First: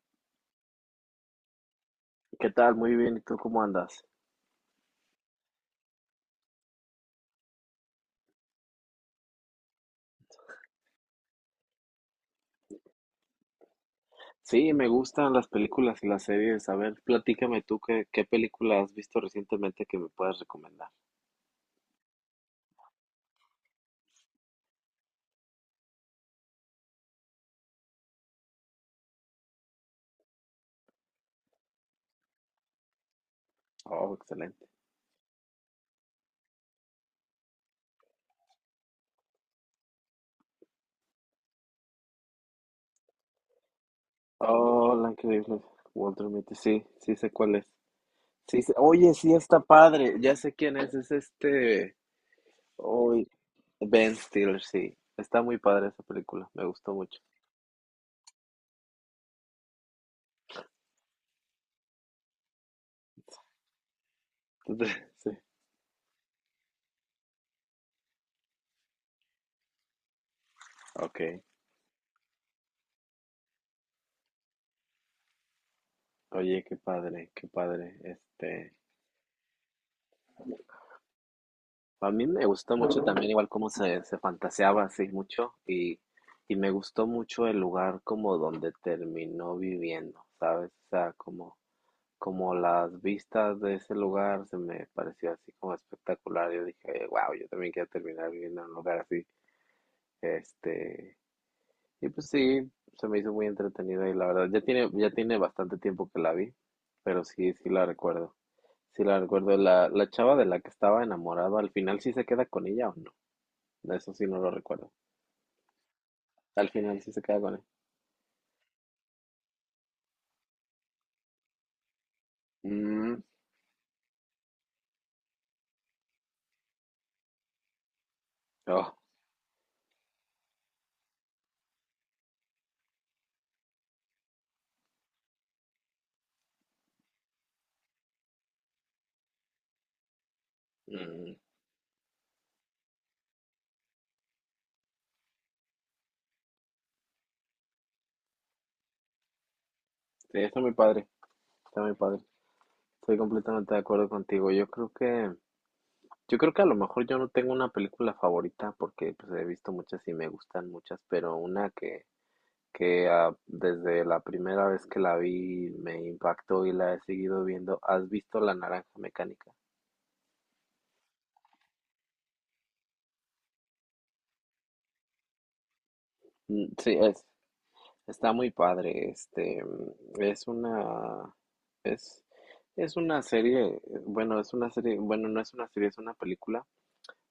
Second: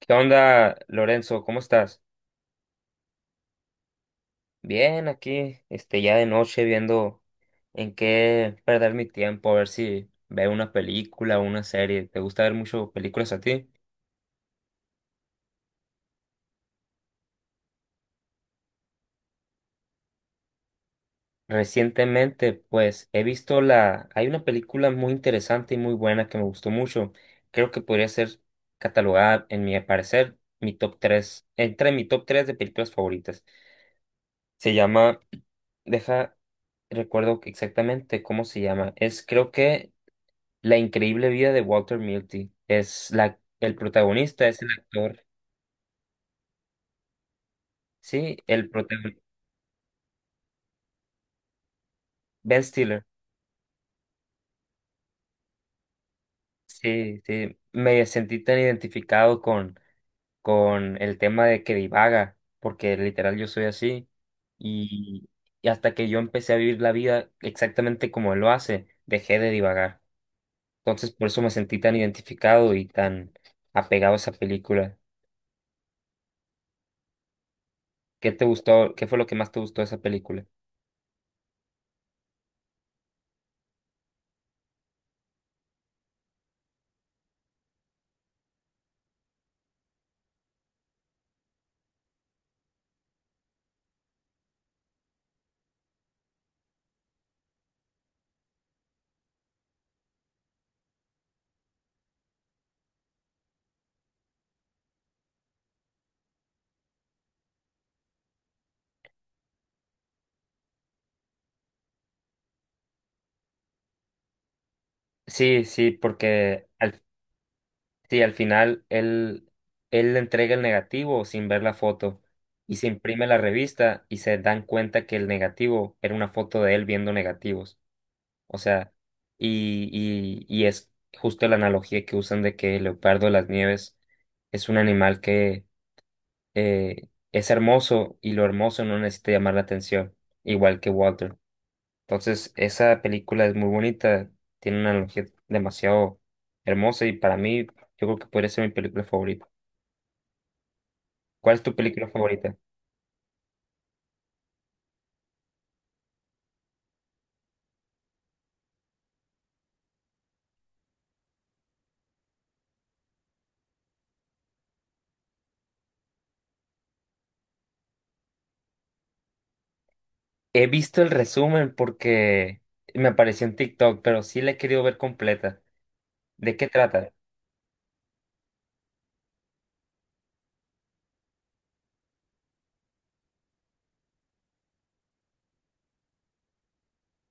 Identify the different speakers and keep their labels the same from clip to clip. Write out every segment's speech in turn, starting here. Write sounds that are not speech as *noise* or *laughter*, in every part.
Speaker 1: ¿Qué onda, Lorenzo? ¿Cómo estás?
Speaker 2: ¿Qué tal? Muy bien. ¿Y tú cómo andas?
Speaker 1: Bien, aquí, ya de noche viendo en qué perder mi tiempo, a ver si veo una película o una serie. ¿Te gusta ver mucho películas a ti?
Speaker 2: Sí, me gustan las películas y las series. A ver, platícame tú qué película has visto recientemente que me puedas recomendar.
Speaker 1: Recientemente, pues, he visto Hay una película muy interesante y muy buena que me gustó mucho. Creo que podría ser catalogada, en mi parecer, mi top 3, entre mi top 3 de películas favoritas.
Speaker 2: Oh, excelente.
Speaker 1: Se llama... Deja, recuerdo exactamente cómo se llama. La increíble vida de Walter Mitty. Es el protagonista, es el
Speaker 2: Oh, la
Speaker 1: actor.
Speaker 2: increíble. Walter Mitty. Sí, sí sé cuál es.
Speaker 1: Sí, el
Speaker 2: Oye,
Speaker 1: protagonista.
Speaker 2: sí está padre. Ya sé quién es. Es este.
Speaker 1: Ben Stiller.
Speaker 2: Hoy. Ben Stiller, sí. Está muy padre esa película. Me gustó mucho.
Speaker 1: Sí, sí. Me sentí tan identificado con el tema de que divaga, porque literal yo soy así.
Speaker 2: *laughs*
Speaker 1: Y,
Speaker 2: Sí.
Speaker 1: y hasta que yo empecé a vivir la vida exactamente como él lo hace, dejé de divagar. Entonces
Speaker 2: Ok.
Speaker 1: por eso me sentí tan identificado y tan apegado a esa película.
Speaker 2: Oye, qué padre, qué padre.
Speaker 1: ¿Qué te gustó? ¿Qué fue lo que más te gustó de esa película?
Speaker 2: A mí me gustó mucho también igual cómo se fantaseaba así mucho y me gustó mucho el lugar como donde terminó viviendo, ¿sabes? O sea, como, como las vistas de ese lugar se me pareció así como espectacular. Yo dije, wow, yo también quiero terminar viviendo en un lugar así. Este, y pues sí, se me hizo muy entretenida y la verdad, ya tiene bastante tiempo que la vi, pero sí, sí la recuerdo. Sí la recuerdo. La chava de la que estaba enamorado, al final sí se queda con ella o no. Eso sí no lo recuerdo.
Speaker 1: Sí, sí. porque
Speaker 2: Al final
Speaker 1: al
Speaker 2: sí se queda con él.
Speaker 1: Sí, al final él le entrega el negativo sin ver la foto y se
Speaker 2: Mm,
Speaker 1: imprime la revista y se dan cuenta que el negativo era una foto de él viendo negativos. O sea,
Speaker 2: oh,
Speaker 1: y es justo la analogía que usan de que el leopardo de las nieves es un animal que es hermoso y lo hermoso no necesita llamar la atención, igual que
Speaker 2: mm.
Speaker 1: Walter. Entonces, esa película es muy bonita, tiene una analogía demasiado hermosa y para mí yo creo que podría ser mi película favorita.
Speaker 2: Sí, está muy padre,
Speaker 1: ¿Cuál es tu
Speaker 2: está muy
Speaker 1: película
Speaker 2: padre.
Speaker 1: favorita?
Speaker 2: Estoy completamente de acuerdo contigo. Yo creo que a lo mejor yo no tengo una película favorita porque pues he visto muchas y me gustan muchas, pero una que ah, desde la primera vez que la vi me impactó y la he seguido viendo. ¿Has visto La Naranja Mecánica?
Speaker 1: He visto el resumen porque me apareció en TikTok, pero sí la he querido ver completa. ¿De qué
Speaker 2: Sí,
Speaker 1: trata?
Speaker 2: está muy padre, es una, es, es una serie, es una serie, bueno, no es una serie, es una película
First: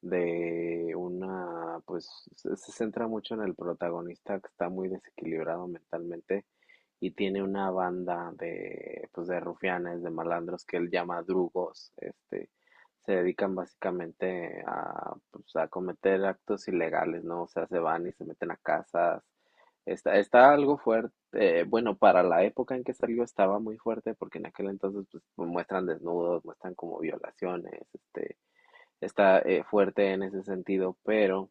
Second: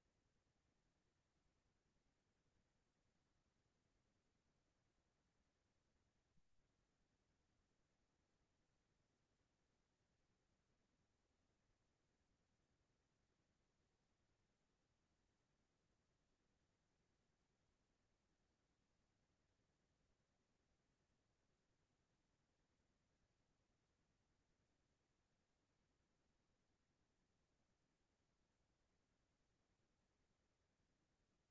Speaker 2: de una, pues se centra mucho en el protagonista que está muy desequilibrado mentalmente y tiene una banda de, pues de rufianes, de malandros que él llama drugos, se dedican básicamente a, pues, a cometer actos ilegales, ¿no? O sea, se van y se meten a casas. Está algo fuerte, bueno, para la época en que salió estaba muy fuerte porque en aquel entonces pues muestran desnudos, muestran como violaciones, está fuerte en ese sentido, pero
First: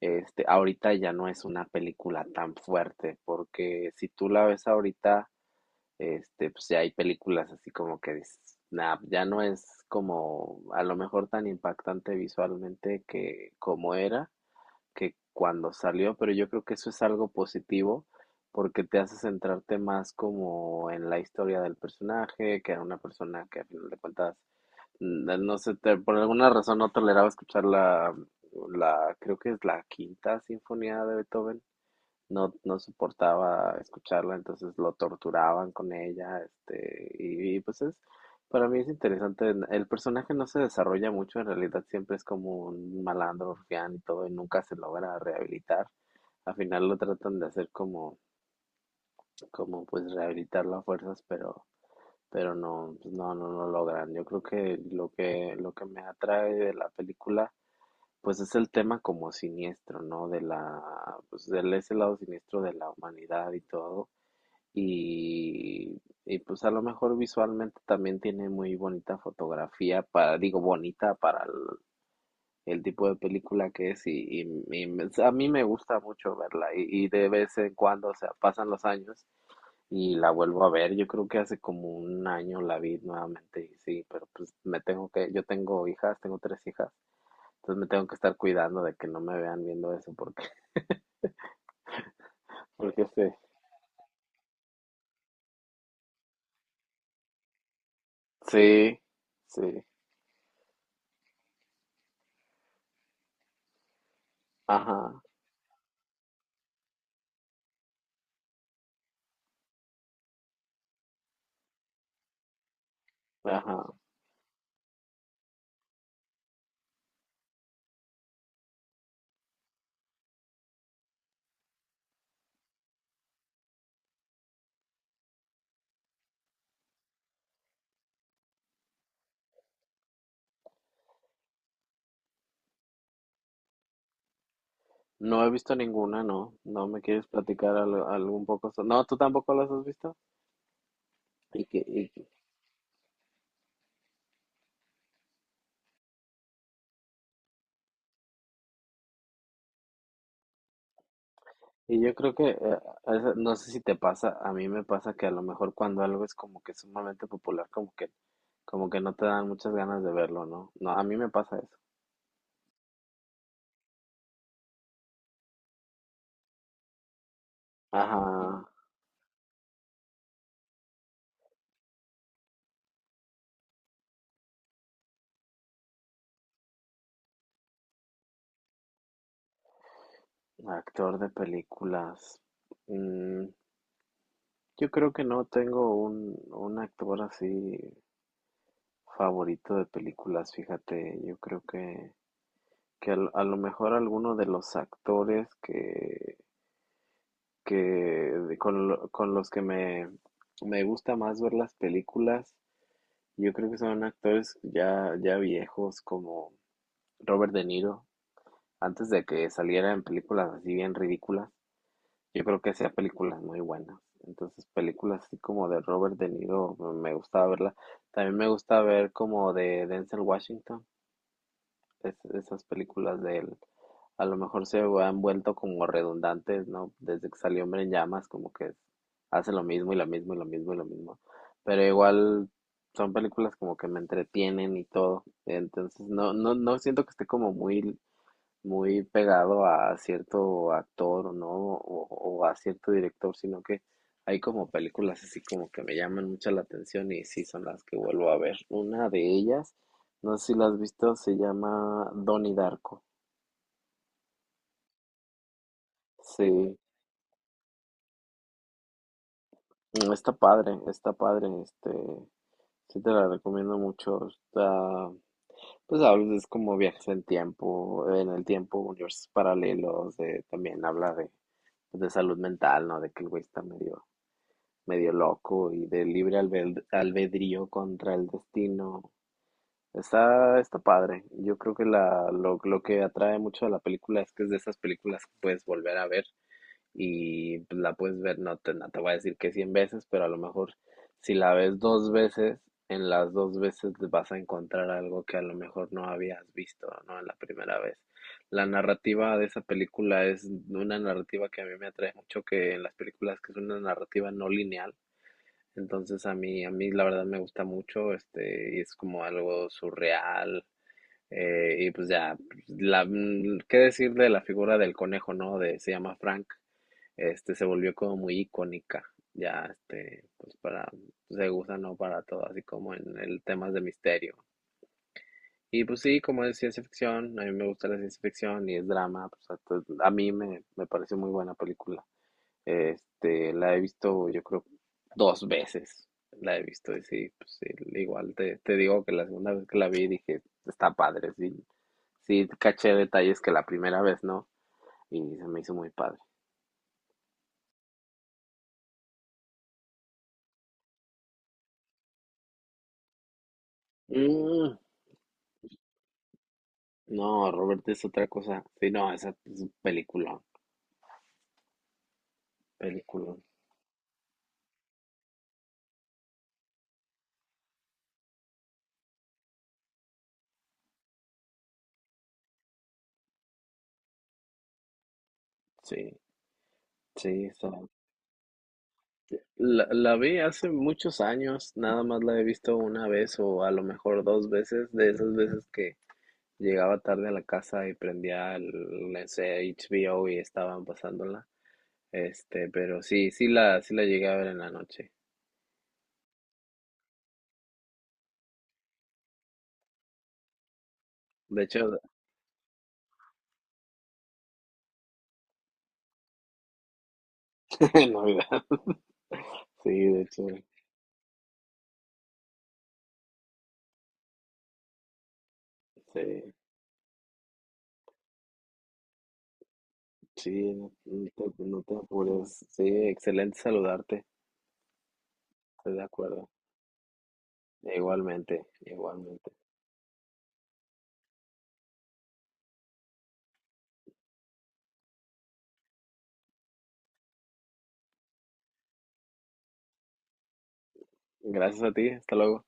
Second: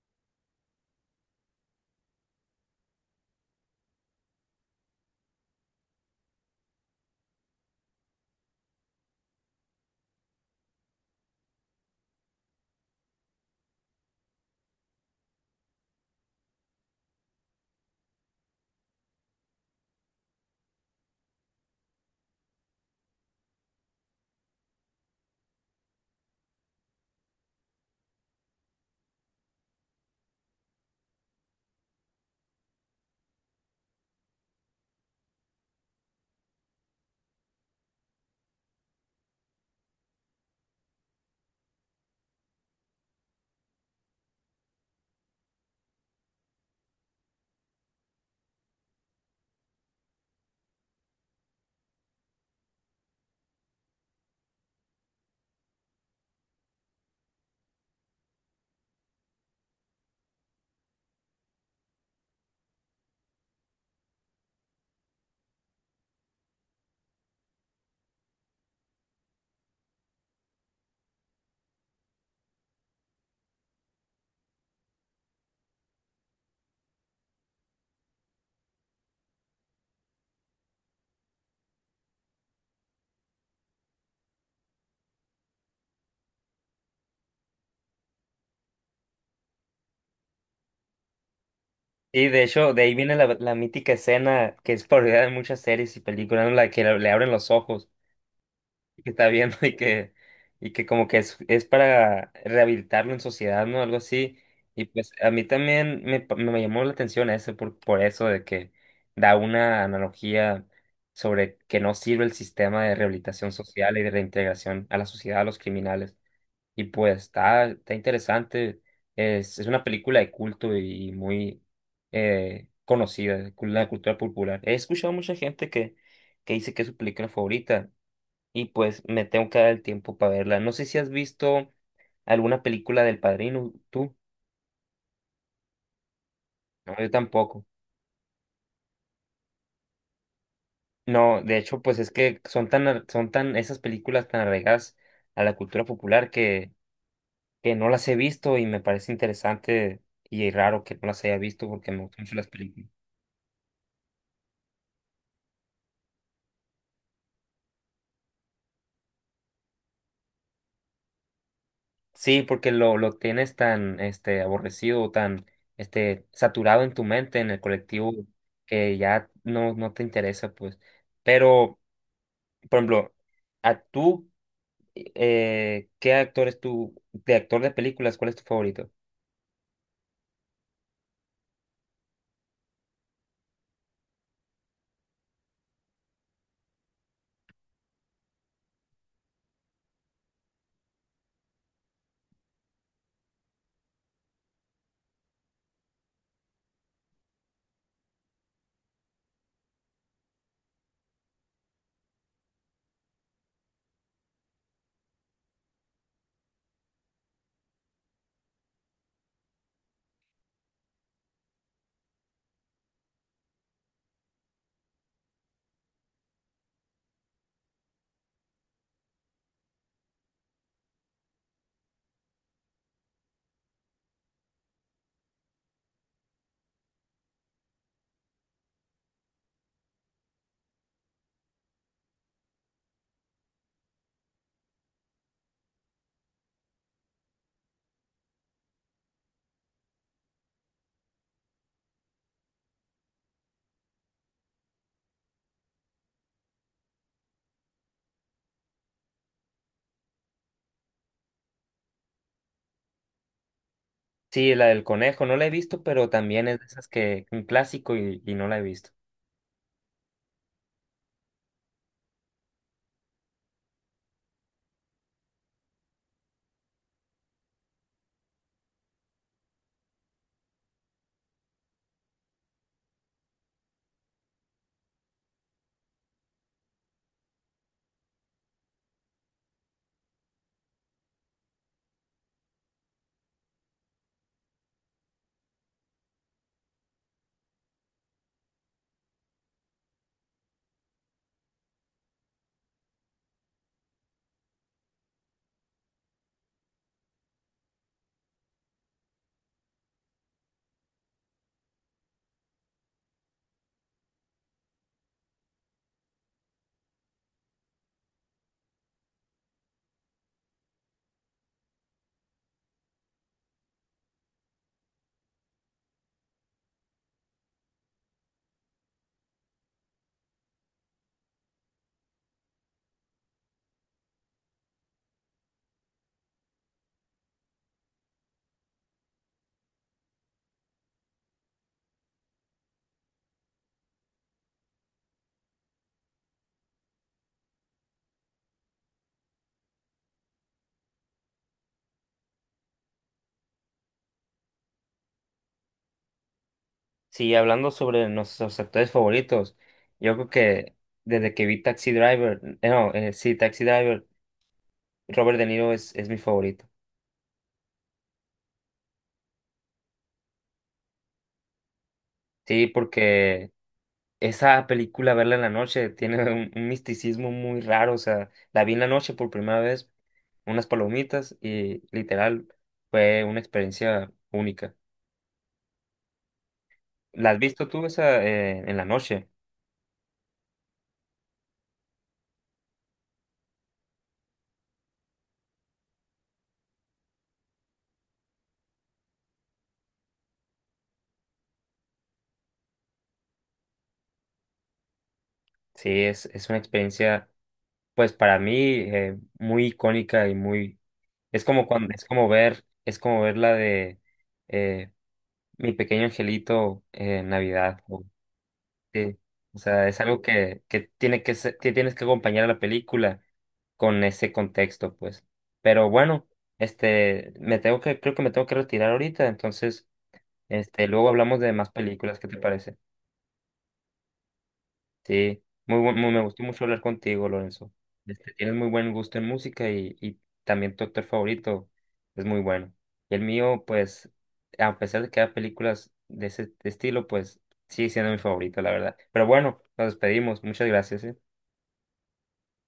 Speaker 2: ahorita ya no es una película tan fuerte, porque si tú la ves ahorita, este, pues ya hay películas así como que dices, nah, ya no es como a lo mejor tan impactante visualmente que como era, que cuando salió, pero yo creo que eso es algo positivo porque te hace centrarte más como en la historia del personaje, que era una persona que a final de cuentas no sé, por alguna razón no toleraba escuchar creo que es la quinta sinfonía de Beethoven. No, no soportaba escucharla, entonces lo torturaban con ella, pues es, para mí es interesante. El personaje no se desarrolla mucho, en realidad siempre es como un malandro, rufián y todo, y nunca se logra rehabilitar. Al final lo tratan de hacer como, como pues rehabilitarlo a fuerzas, pero no, pues no, no logran. Yo creo que lo que me atrae de la película, pues es el tema como siniestro, ¿no? De la, pues del ese lado siniestro de la humanidad y todo. Y pues a lo mejor visualmente también tiene muy bonita fotografía para, digo, bonita para el tipo de película que es y a mí me gusta mucho verla y de vez en cuando, o sea, pasan los años y la vuelvo a ver. Yo creo que hace como un año la vi nuevamente y sí, pero pues yo tengo hijas, tengo tres hijas, entonces me tengo que estar cuidando de que no me vean viendo eso porque,
Speaker 1: Y de hecho,
Speaker 2: *laughs*
Speaker 1: de ahí
Speaker 2: porque
Speaker 1: viene
Speaker 2: sí,
Speaker 1: la mítica escena que es parodia de muchas series y películas, ¿no?, la que le abren los ojos,
Speaker 2: sí,
Speaker 1: que está viendo y
Speaker 2: sí,
Speaker 1: que, y que como que es para rehabilitarlo en sociedad, ¿no? Algo así. Y pues
Speaker 2: ajá,
Speaker 1: a mí también me llamó la atención eso por eso de que da una analogía sobre que no sirve el sistema de rehabilitación
Speaker 2: ajá.
Speaker 1: social y de reintegración a la sociedad, a los criminales. Y pues está interesante. Es una película de culto y muy conocida, la cultura popular. He escuchado mucha gente que dice que es su película favorita y pues me tengo que dar el tiempo para verla. No sé si has visto alguna película del Padrino, tú.
Speaker 2: No he visto ninguna, no, no
Speaker 1: No,
Speaker 2: me
Speaker 1: yo
Speaker 2: quieres
Speaker 1: tampoco.
Speaker 2: platicar algo, un poco. No, tú tampoco las has visto.
Speaker 1: No, de
Speaker 2: ¿Y
Speaker 1: hecho, pues
Speaker 2: qué,
Speaker 1: es que son tan, esas películas tan arraigadas a la cultura popular que no las he visto y me parece interesante y raro que no las haya visto porque
Speaker 2: Y
Speaker 1: me
Speaker 2: yo
Speaker 1: gustan
Speaker 2: creo
Speaker 1: mucho las
Speaker 2: que,
Speaker 1: películas.
Speaker 2: no sé si te pasa, a mí me pasa que a lo mejor cuando algo es como que sumamente popular, como que no te dan muchas ganas de verlo, ¿no? No, a mí me pasa eso.
Speaker 1: Sí, porque lo tienes tan, aborrecido, tan, saturado en tu mente, en el colectivo,
Speaker 2: Ajá,
Speaker 1: que ya no te interesa, pues. Pero, por ejemplo, a tú ¿qué actor es tu, de actor de películas, cuál es tu favorito?
Speaker 2: actor de películas. Mm, yo creo que no tengo un actor así favorito de películas, fíjate, que a lo mejor alguno de los actores que de- con, lo- con los que me gusta más ver las películas. Yo creo que son actores ya viejos como Robert De Niro, antes de que saliera en películas así bien ridículas. Yo creo que hacía películas muy buenas. Entonces, películas así como de Robert De Niro me gustaba verla. También me gusta ver como de Denzel Washington, esas películas de él a lo mejor se han vuelto como redundantes, ¿no? Desde que salió Hombre en Llamas, como que hace lo mismo y lo mismo y lo mismo y lo mismo. Pero igual son películas como que me entretienen y todo. Entonces no, no siento que esté como muy muy pegado a cierto actor, ¿no? O a cierto director, sino que hay como películas así como que me llaman mucho la atención y sí son las que vuelvo a ver. Una de ellas, no sé si la has visto, se llama Donnie Darko.
Speaker 1: Sí, la del conejo, no la he visto, pero también
Speaker 2: Sí,
Speaker 1: es de esas que un clásico y no la he visto.
Speaker 2: está padre, sí te la recomiendo mucho. Está, pues habla, es como viajes en tiempo, en el tiempo, universos paralelos, de, también habla de, pues, de salud mental, ¿no? De que el güey está medio medio loco y de libre albedrío contra el destino. Está, está padre. Yo creo que lo que atrae mucho a la película es que es de esas películas que puedes volver a ver y pues, la puedes ver, no te voy a decir que 100 veces, pero a lo mejor si la ves dos veces, en las dos veces vas a encontrar algo que a lo mejor no habías visto, ¿no? En la primera vez. La narrativa de esa película es una narrativa que a mí me atrae mucho, que en las películas que es una narrativa no lineal, entonces a mí la verdad me gusta mucho, y es como algo surreal. Y pues ya, qué decir de la figura del conejo, ¿no? De, se llama Frank, se volvió como muy icónica, pues para, se usa, ¿no? Para todo, así como en el temas de misterio. Y pues sí, como es ciencia ficción, a mí me gusta la ciencia ficción y es drama, pues a mí me pareció muy buena película. La he visto, yo creo, dos veces. La he visto y sí, pues sí, igual te digo que la segunda vez que la vi dije, está padre, sí, sí, caché detalles que la primera vez no, y se me hizo muy padre.
Speaker 1: Sí, hablando sobre nuestros actores favoritos, yo creo que desde que vi Taxi Driver, no, sí, Taxi Driver,
Speaker 2: Mm,
Speaker 1: Robert De Niro es mi favorito.
Speaker 2: no, Robert es otra cosa. Sí, no, esa es un peliculón,
Speaker 1: Sí,
Speaker 2: peliculón.
Speaker 1: porque Esa película, verla en la noche, tiene un misticismo muy raro. O sea, la vi en la noche por primera vez, unas palomitas y literal fue una experiencia única.
Speaker 2: Sí,
Speaker 1: ¿La has
Speaker 2: sí,
Speaker 1: visto tú esa en la noche?
Speaker 2: la vi hace muchos años, nada más la he visto una vez o a lo mejor dos veces, de esas veces que llegaba tarde a la casa y prendía el, no sé, HBO y estaban pasándola. Pero sí, sí la llegué a ver en la noche.
Speaker 1: Sí, es una experiencia, pues para mí, muy icónica Es
Speaker 2: De
Speaker 1: como cuando,
Speaker 2: hecho,
Speaker 1: es como ver, es como ver la de eh, Mi Pequeño Angelito en Navidad.
Speaker 2: *laughs* en Navidad.
Speaker 1: Sí, o sea,
Speaker 2: Sí,
Speaker 1: es algo
Speaker 2: de hecho,
Speaker 1: que tienes que acompañar a la película con ese contexto, pues. Pero bueno,
Speaker 2: sí,
Speaker 1: creo que me tengo que retirar ahorita, entonces,
Speaker 2: sí, no,
Speaker 1: luego hablamos de más
Speaker 2: no te
Speaker 1: películas, ¿qué te
Speaker 2: apures.
Speaker 1: parece?
Speaker 2: Sí, excelente saludarte,
Speaker 1: Sí,
Speaker 2: estoy de
Speaker 1: me gustó
Speaker 2: acuerdo.
Speaker 1: mucho hablar contigo, Lorenzo. Tienes
Speaker 2: Igualmente,
Speaker 1: muy buen gusto en
Speaker 2: igualmente.
Speaker 1: música y también tu actor favorito es muy bueno. Y el mío, pues, a pesar de que hay películas de ese estilo, pues, sigue siendo mi favorito, la verdad. Pero bueno, nos despedimos. Muchas gracias, ¿eh?
Speaker 2: Gracias a ti, hasta luego.